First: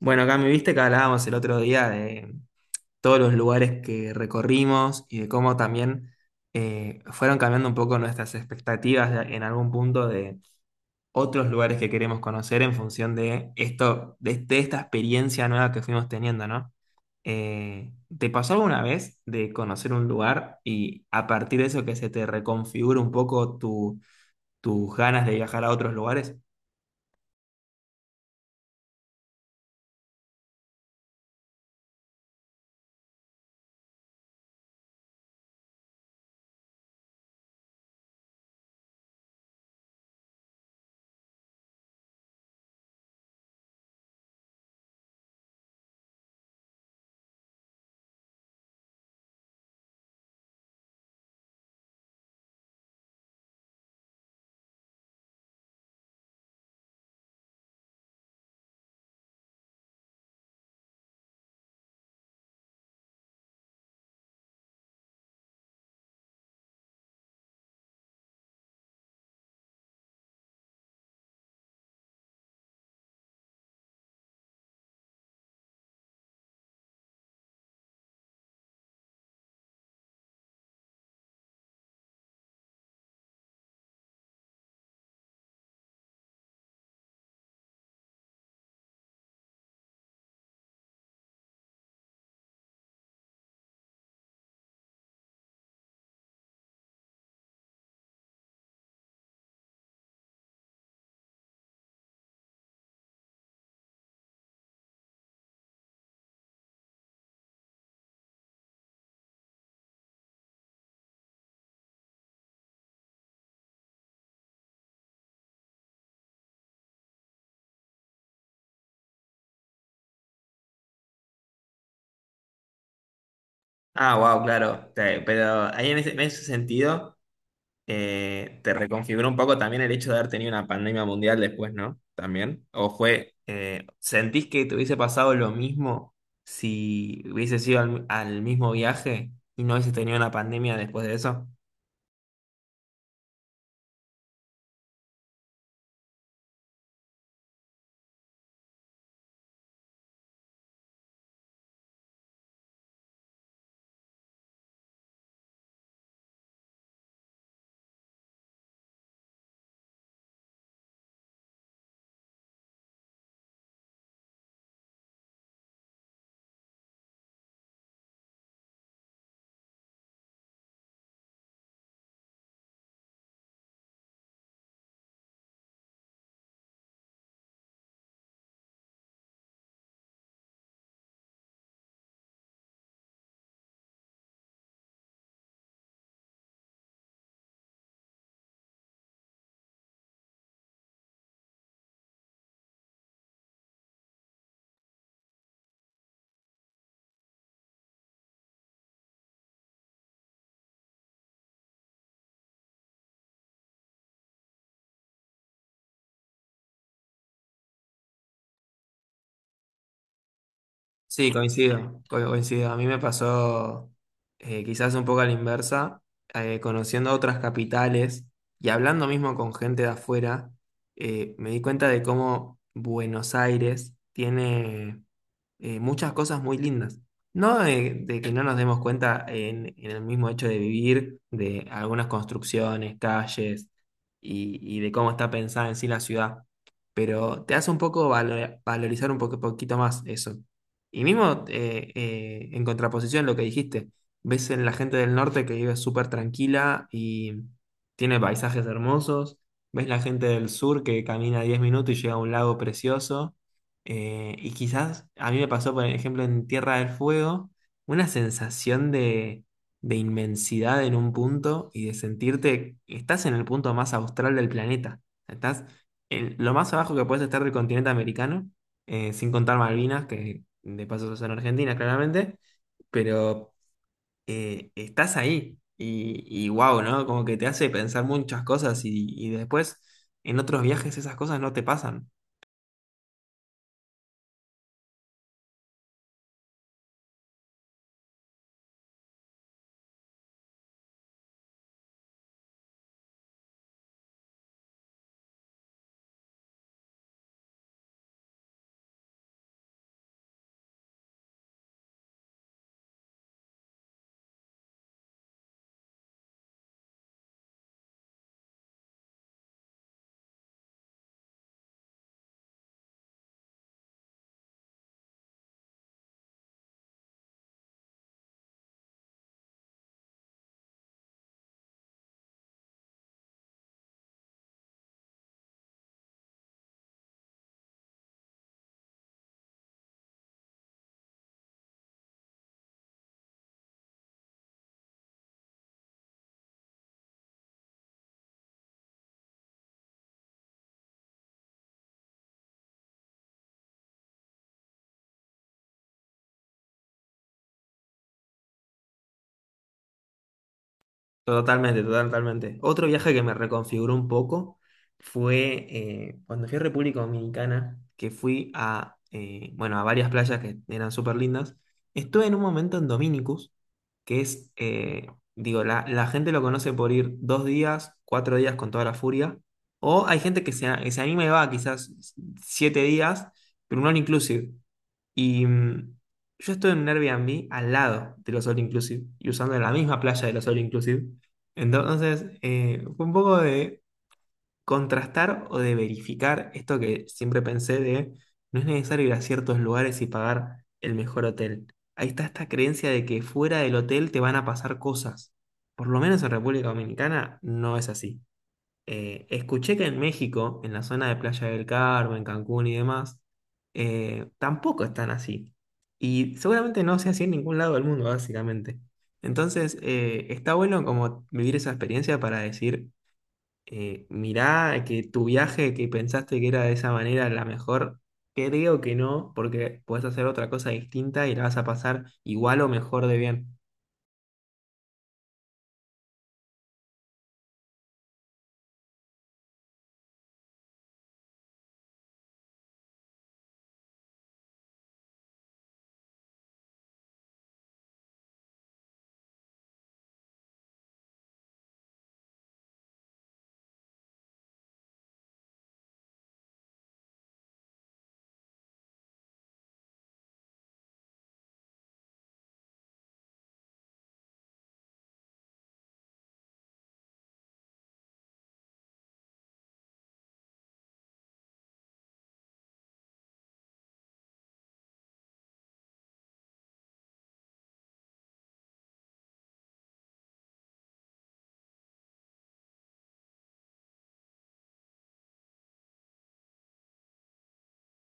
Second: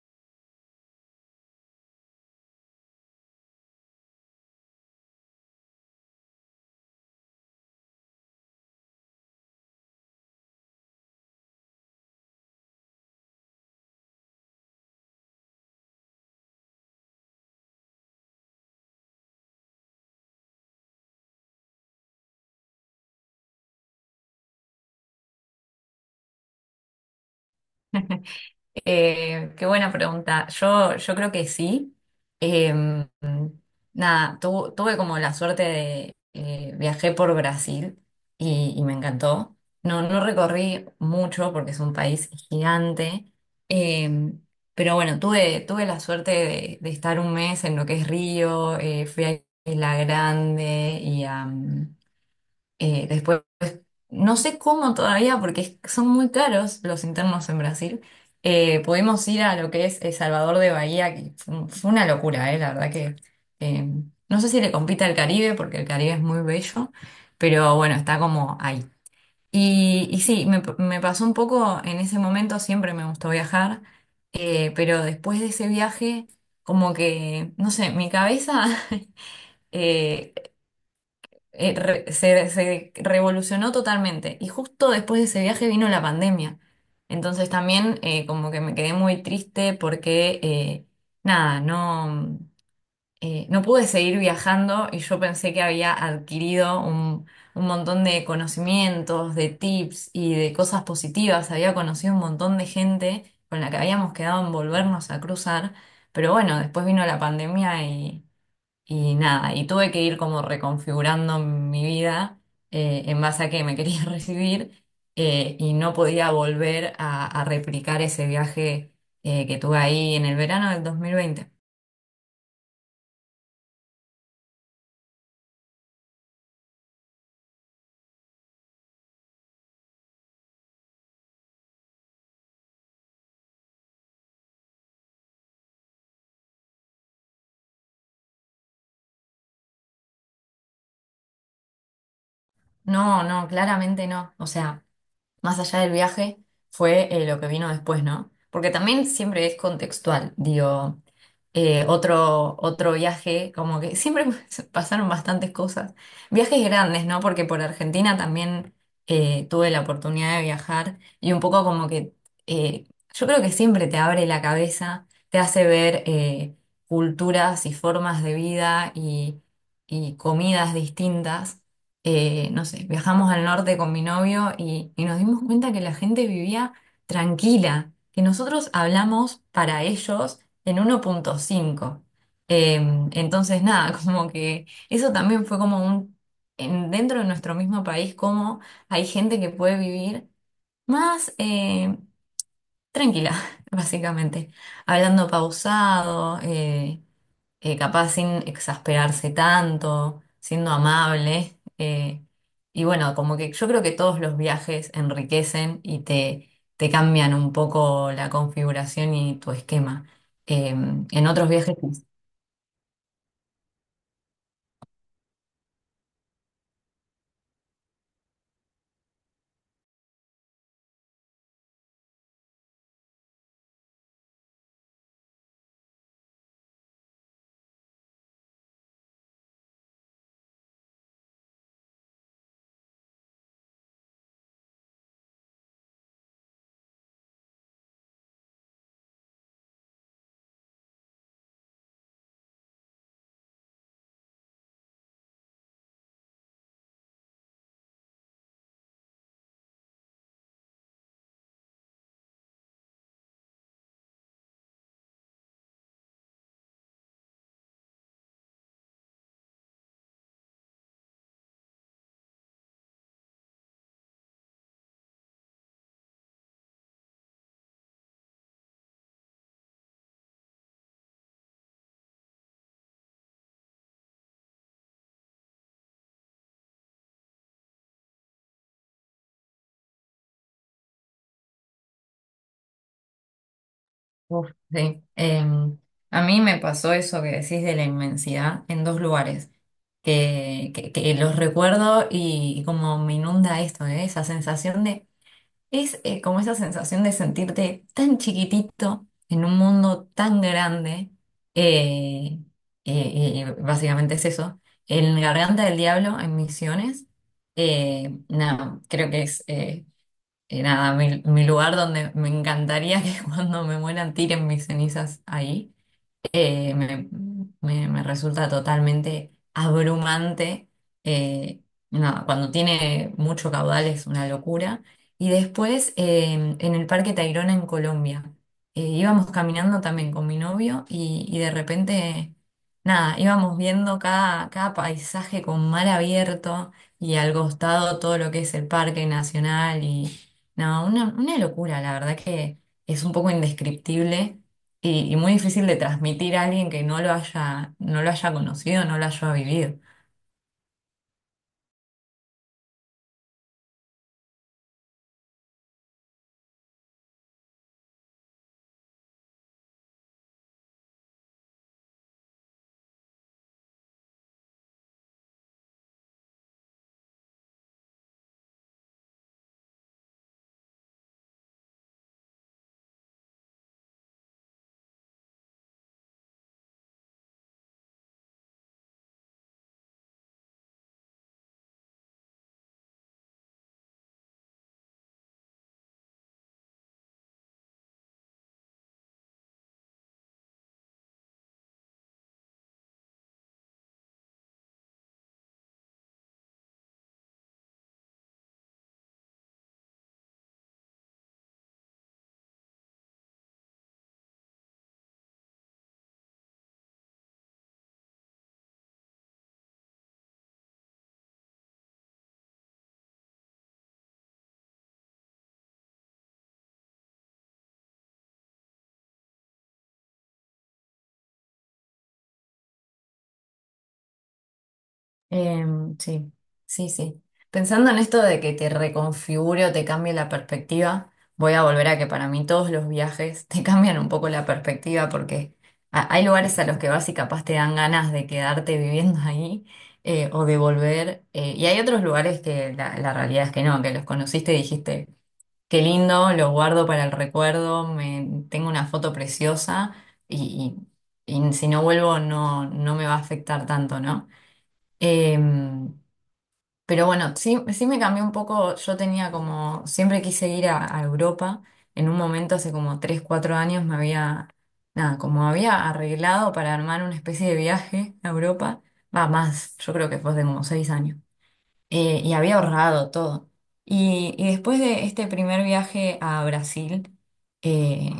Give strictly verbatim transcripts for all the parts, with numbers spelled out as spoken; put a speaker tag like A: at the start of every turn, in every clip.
A: Bueno, acá me viste que hablábamos el otro día de todos los lugares que recorrimos y de cómo también eh, fueron cambiando un poco nuestras expectativas de- en algún punto de otros lugares que queremos conocer en función de esto, de, de esta experiencia nueva que fuimos teniendo, ¿no? Eh, ¿te pasó alguna vez de conocer un lugar y a partir de eso que se te reconfigura un poco tu, tus ganas de viajar a otros lugares?
B: Eh, qué buena pregunta. Yo, yo creo que sí. Eh, Nada, tu- tuve como la suerte de eh, viajé por Brasil y, y me encantó. No, no recorrí mucho porque es un país gigante. Eh, pero bueno, tuve, tuve la suerte de, de estar un mes en lo que es Río. Eh, fui a Isla Grande y a mm, eh, después, no sé cómo todavía, porque es- son muy caros los internos en Brasil. Eh, pudimos ir a lo que es El Salvador de Bahía, que fue, un- fue una locura, eh, la verdad que eh, no sé si le compite al Caribe, porque el Caribe es muy bello, pero bueno, está como ahí. Y, y sí, me, me pasó un poco en ese momento, siempre me gustó viajar, eh, pero después de ese viaje, como que, no sé, mi cabeza eh, eh, re- se, se revolucionó totalmente. Y justo después de ese viaje vino la pandemia. Entonces también eh, como que me quedé muy triste porque eh, nada, no, eh, no pude seguir viajando y yo pensé que había adquirido un, un montón de conocimientos, de tips y de cosas positivas. Había conocido un montón de gente con la que habíamos quedado en volvernos a cruzar. Pero bueno, después vino la pandemia y y nada, y tuve que ir como reconfigurando mi vida eh, en base a que me quería recibir eh, y no podía volver a, a replicar ese viaje eh, que tuve ahí en el verano del dos mil veinte.
A: Ah, wow, claro. Te- Pero ahí en ese, en ese sentido, eh, te reconfiguró un poco también el hecho de haber tenido una pandemia mundial después, ¿no? También. ¿O fue, eh, sentís que te hubiese pasado lo mismo si hubiese sido al, al mismo viaje y no hubiese tenido una pandemia después de eso?
B: No, no, claramente no. O sea. Más allá del viaje, fue eh, lo que vino después, ¿no? Porque también siempre es contextual, digo, eh, otro, otro viaje, como que siempre pasaron bastantes cosas. Viajes grandes, ¿no? Porque por Argentina también eh, tuve la oportunidad de viajar y un poco como que eh, yo creo que siempre te abre la cabeza, te hace ver eh, culturas y formas de vida y, y comidas distintas eh, no sé, viajamos al norte con mi novio y, y nos dimos cuenta que la gente vivía tranquila, que nosotros hablamos para ellos en uno punto cinco. Eh, entonces, nada, como que eso también fue como un, en- dentro de nuestro mismo país, como hay gente que puede vivir más eh, tranquila, básicamente, hablando pausado. Eh, eh, capaz sin exasperarse tanto, siendo amable. Eh, y bueno, como que yo creo que todos los viajes enriquecen y te, te cambian un poco la configuración y tu esquema. Eh, en
A: Sí,
B: otros viajes,
A: coincido, co- coincido. A mí me pasó eh, quizás un poco a la inversa, eh, conociendo otras capitales y hablando mismo con gente de afuera. Eh, me di cuenta de cómo Buenos Aires tiene eh, muchas cosas muy lindas. No de, de que no nos demos cuenta en, en el mismo hecho de vivir, de algunas construcciones, calles y, y de cómo está pensada en sí la ciudad, pero te hace un poco valo- valorizar un poco, poquito más eso. Y mismo eh, eh, en contraposición a lo que dijiste, ves en la gente del norte que vive súper tranquila y tiene paisajes hermosos, ves la gente del sur que camina diez minutos y llega a un lago precioso, eh, y quizás a mí me pasó, por ejemplo, en Tierra del Fuego, una sensación de, de inmensidad en un punto y de sentirte, estás en el punto más austral del planeta, estás en lo más abajo que puedes estar del continente americano, eh, sin contar Malvinas, que de paso son Argentina, claramente, pero eh, estás ahí y, y wow, ¿no? Como que te hace pensar muchas cosas y, y después en otros viajes esas cosas no te pasan.
B: uf, sí. Eh, a mí me pasó eso que decís de la inmensidad en dos lugares. Que, que- que los recuerdo y, como me inunda esto, eh, esa sensación de, es, eh, como esa sensación de sentirte tan chiquitito en un mundo tan grande. eh, eh, eh, Básicamente es eso. En Garganta del Diablo, en Misiones, eh, nada, creo que es eh, eh, nada, mi, mi lugar donde me encantaría que cuando me mueran tiren mis cenizas ahí. eh, me, me- me resulta totalmente abrumante. eh, no, cuando tiene mucho caudal es una locura. Y después eh, en el Parque Tayrona en Colombia, eh, íbamos caminando también con mi novio y, y de repente, nada, íbamos viendo cada, cada paisaje con mar abierto y al costado todo lo que es el Parque Nacional y no, una, una locura, la verdad que es un poco indescriptible y, y muy difícil de transmitir a alguien que no lo haya, no lo haya conocido, no lo haya vivido.
A: Totalmente, totalmente. Otro viaje que me reconfiguró un poco fue eh, cuando fui a República Dominicana, que fui a, eh, bueno, a varias playas que eran súper lindas. Estuve en un momento en Dominicus que es, eh, digo, la, la gente lo conoce por ir dos días, cuatro días con toda la furia, o hay gente que se, a- que se anima y va quizás siete días, pero un all inclusive. Y mm, yo estoy en un Airbnb al lado de los all inclusive y usando la misma playa de los all inclusive. Entonces, eh, fue un poco de contrastar o de verificar esto que siempre pensé de no es necesario ir a ciertos lugares y pagar el mejor hotel. Ahí está esta creencia de que fuera del hotel te van a pasar cosas. Por lo menos en República Dominicana no es así. Eh, escuché que en México, en la zona de Playa del Carmen, Cancún y demás, eh, tampoco están así. Y seguramente no sea así en ningún lado del mundo, básicamente. Entonces, eh, está bueno como vivir esa experiencia para decir eh, mirá que tu viaje que pensaste que era de esa manera la mejor, creo que no, porque puedes hacer otra cosa distinta y la vas a pasar igual o mejor de bien.
B: Eh, sí, sí, sí. Pensando en esto de que te reconfigure o te cambie la perspectiva, voy a volver a que para mí todos los viajes te cambian un poco la perspectiva porque ha- hay lugares a los que vas y capaz te dan ganas de quedarte viviendo ahí eh, o de volver. Eh, y hay otros lugares que la, la realidad es que no, que los conociste y dijiste. Qué lindo, lo guardo para el recuerdo, me, tengo una foto preciosa y, y- y si no vuelvo no, no me va a afectar tanto, ¿no? Em, pero bueno, sí, sí me cambió un poco, yo tenía como, siempre quise ir a, a Europa, en un momento hace como tres cuatro años me había, nada, como había arreglado para armar una especie de viaje a Europa, va más, yo creo que fue hace como seis años eh, y había ahorrado todo. Y, y después de este primer viaje a Brasil, eh,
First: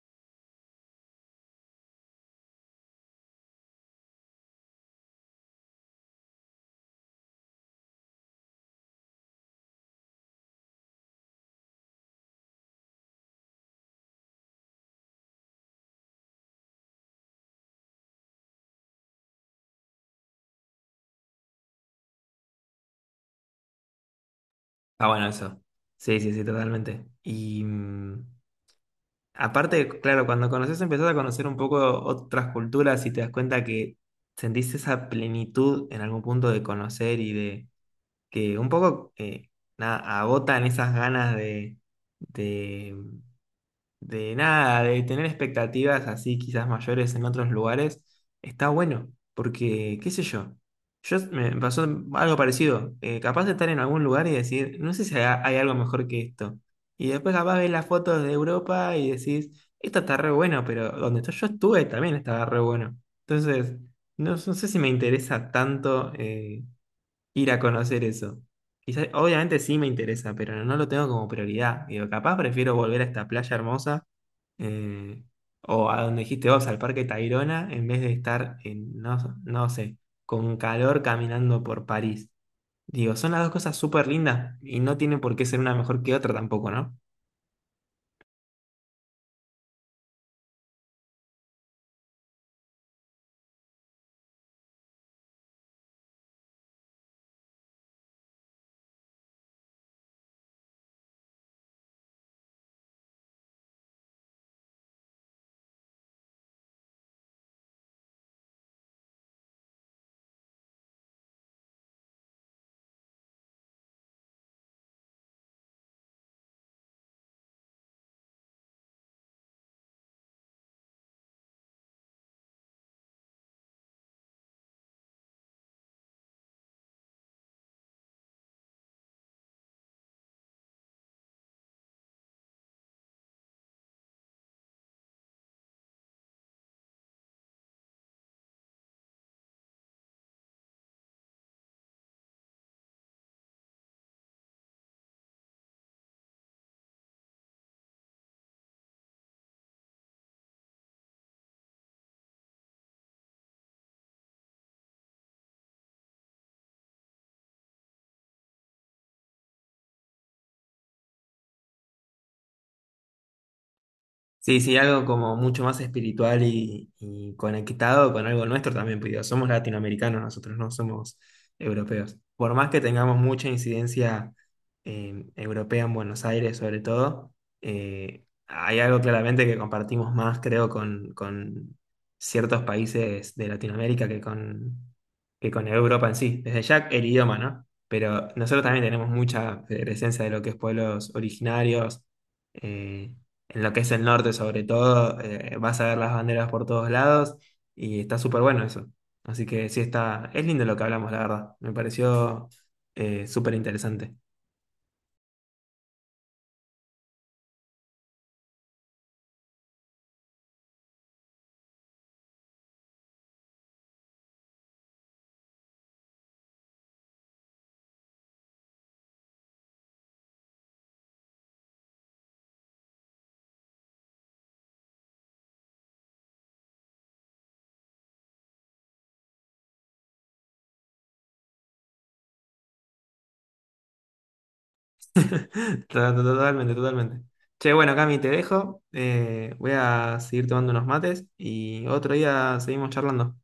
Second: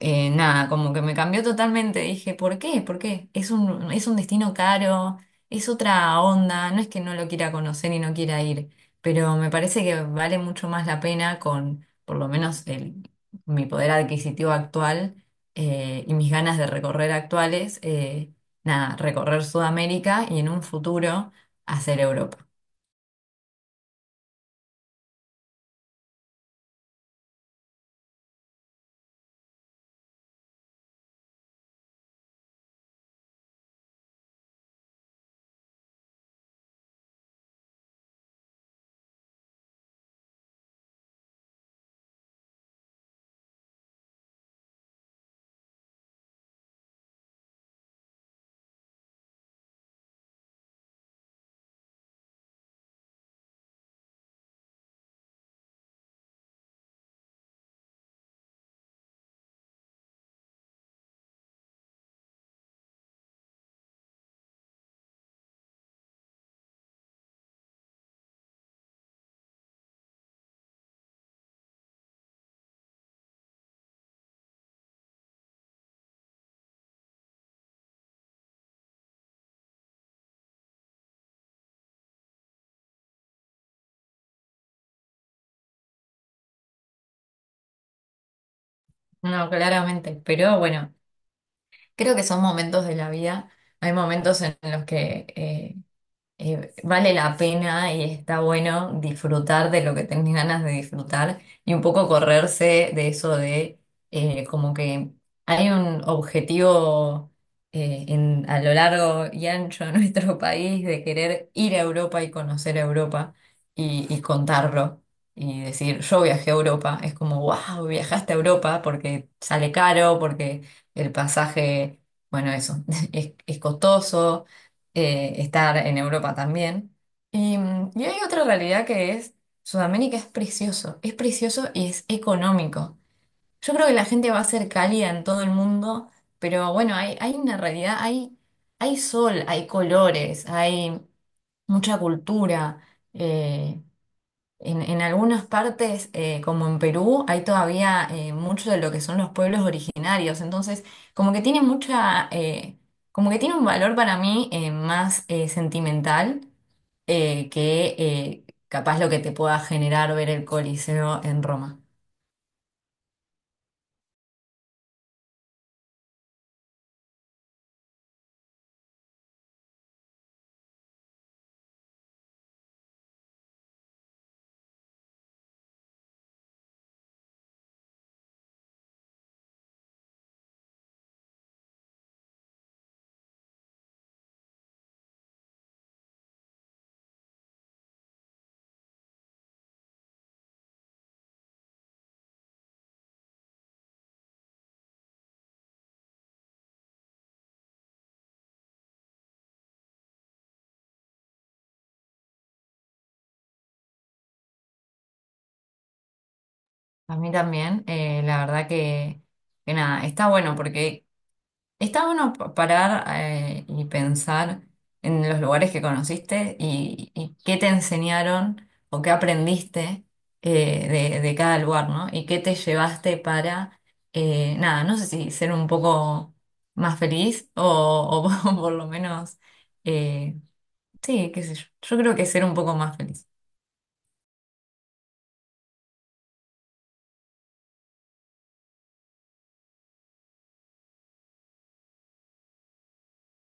B: eh, nada, como que me cambió totalmente. Dije, ¿por qué? ¿Por qué? Es un, es un destino caro, es otra onda, no es que no lo quiera conocer y no quiera ir, pero me parece que vale mucho más la pena con, por lo menos, el, mi poder adquisitivo actual. Eh, y mis ganas de recorrer actuales, eh, nada, recorrer Sudamérica y en un futuro hacer Europa.
A: Ah, bueno, eso. Sí, sí, sí, totalmente. Y mm, aparte, claro, cuando conoces, empezás a conocer un poco otras culturas y te das cuenta que sentiste esa plenitud en algún punto de conocer y de que un poco, eh, nada, agotan esas ganas de... de de nada, de tener expectativas así quizás mayores en otros lugares. Está bueno, porque qué sé yo, yo me pasó algo parecido, eh, capaz de estar en algún lugar y decir, no sé si ha- hay algo mejor que esto, y después capaz ves las fotos de Europa y decís, esto está re bueno, pero donde estoy- yo estuve también estaba re bueno, entonces no, no sé si me interesa tanto eh, ir a conocer eso. Quizás, obviamente sí me interesa, pero no lo tengo como prioridad. Digo, capaz prefiero volver a esta playa hermosa, eh, o a donde dijiste vos, al Parque Tayrona, en vez de estar en, no, no sé, con calor caminando por París. Digo, son las dos cosas súper lindas y no tiene por qué ser una mejor que otra tampoco, ¿no?
B: No, claramente, pero bueno, creo que son momentos de la vida. Hay momentos en los que eh, eh, vale la pena y está bueno disfrutar de lo que tenés ganas de disfrutar y un poco correrse de eso de eh, como que hay un objetivo eh, en- a lo largo y ancho de nuestro país de querer ir a Europa y conocer a Europa y, y contarlo y decir yo viajé a Europa. Es como, wow, viajaste a Europa porque sale caro, porque el pasaje, bueno, eso, es es costoso eh, estar en Europa también. Y, mm, y hay otra realidad que es, Sudamérica es precioso, es precioso y es económico. Yo creo que la gente va a ser cálida en todo el mundo, pero bueno, hay, hay una realidad, hay, hay sol, hay colores, hay mucha cultura. eh, en, en algunas partes, eh, como en Perú, hay todavía eh, mucho de lo que son los pueblos originarios. Entonces, como que tiene mucha, eh, como que tiene un valor para mí eh, más eh, sentimental eh, que eh, capaz lo que te pueda generar ver el Coliseo en Roma.
A: Sí, sí, algo como mucho más espiritual y, y conectado con algo nuestro también, porque digo, somos latinoamericanos nosotros, no somos europeos. Por más que tengamos mucha incidencia eh, europea en Buenos Aires sobre todo, eh, hay algo claramente que compartimos más, creo, con, con ciertos países de Latinoamérica que con, que con Europa en sí. Desde ya el idioma, ¿no? Pero nosotros también tenemos mucha presencia de lo que es pueblos originarios. Eh, en lo que es el norte sobre todo, eh, vas a ver las banderas por todos lados y está súper bueno eso. Así que sí está, es lindo lo que hablamos, la verdad. Me pareció eh, súper interesante.
B: A mí también, eh, la verdad que, que, nada, está bueno porque está bueno pa- parar eh, y pensar en los lugares que conociste y, y qué te enseñaron o qué aprendiste eh, de, de cada lugar, ¿no? Y qué te llevaste para, eh, nada, no sé si ser un poco más feliz o, o por lo menos, eh, sí, qué sé yo. Yo creo que ser un poco más feliz.
A: To- to- Totalmente, totalmente. Che, bueno, Cami, te dejo. Eh, voy a seguir tomando unos mates y otro día seguimos charlando.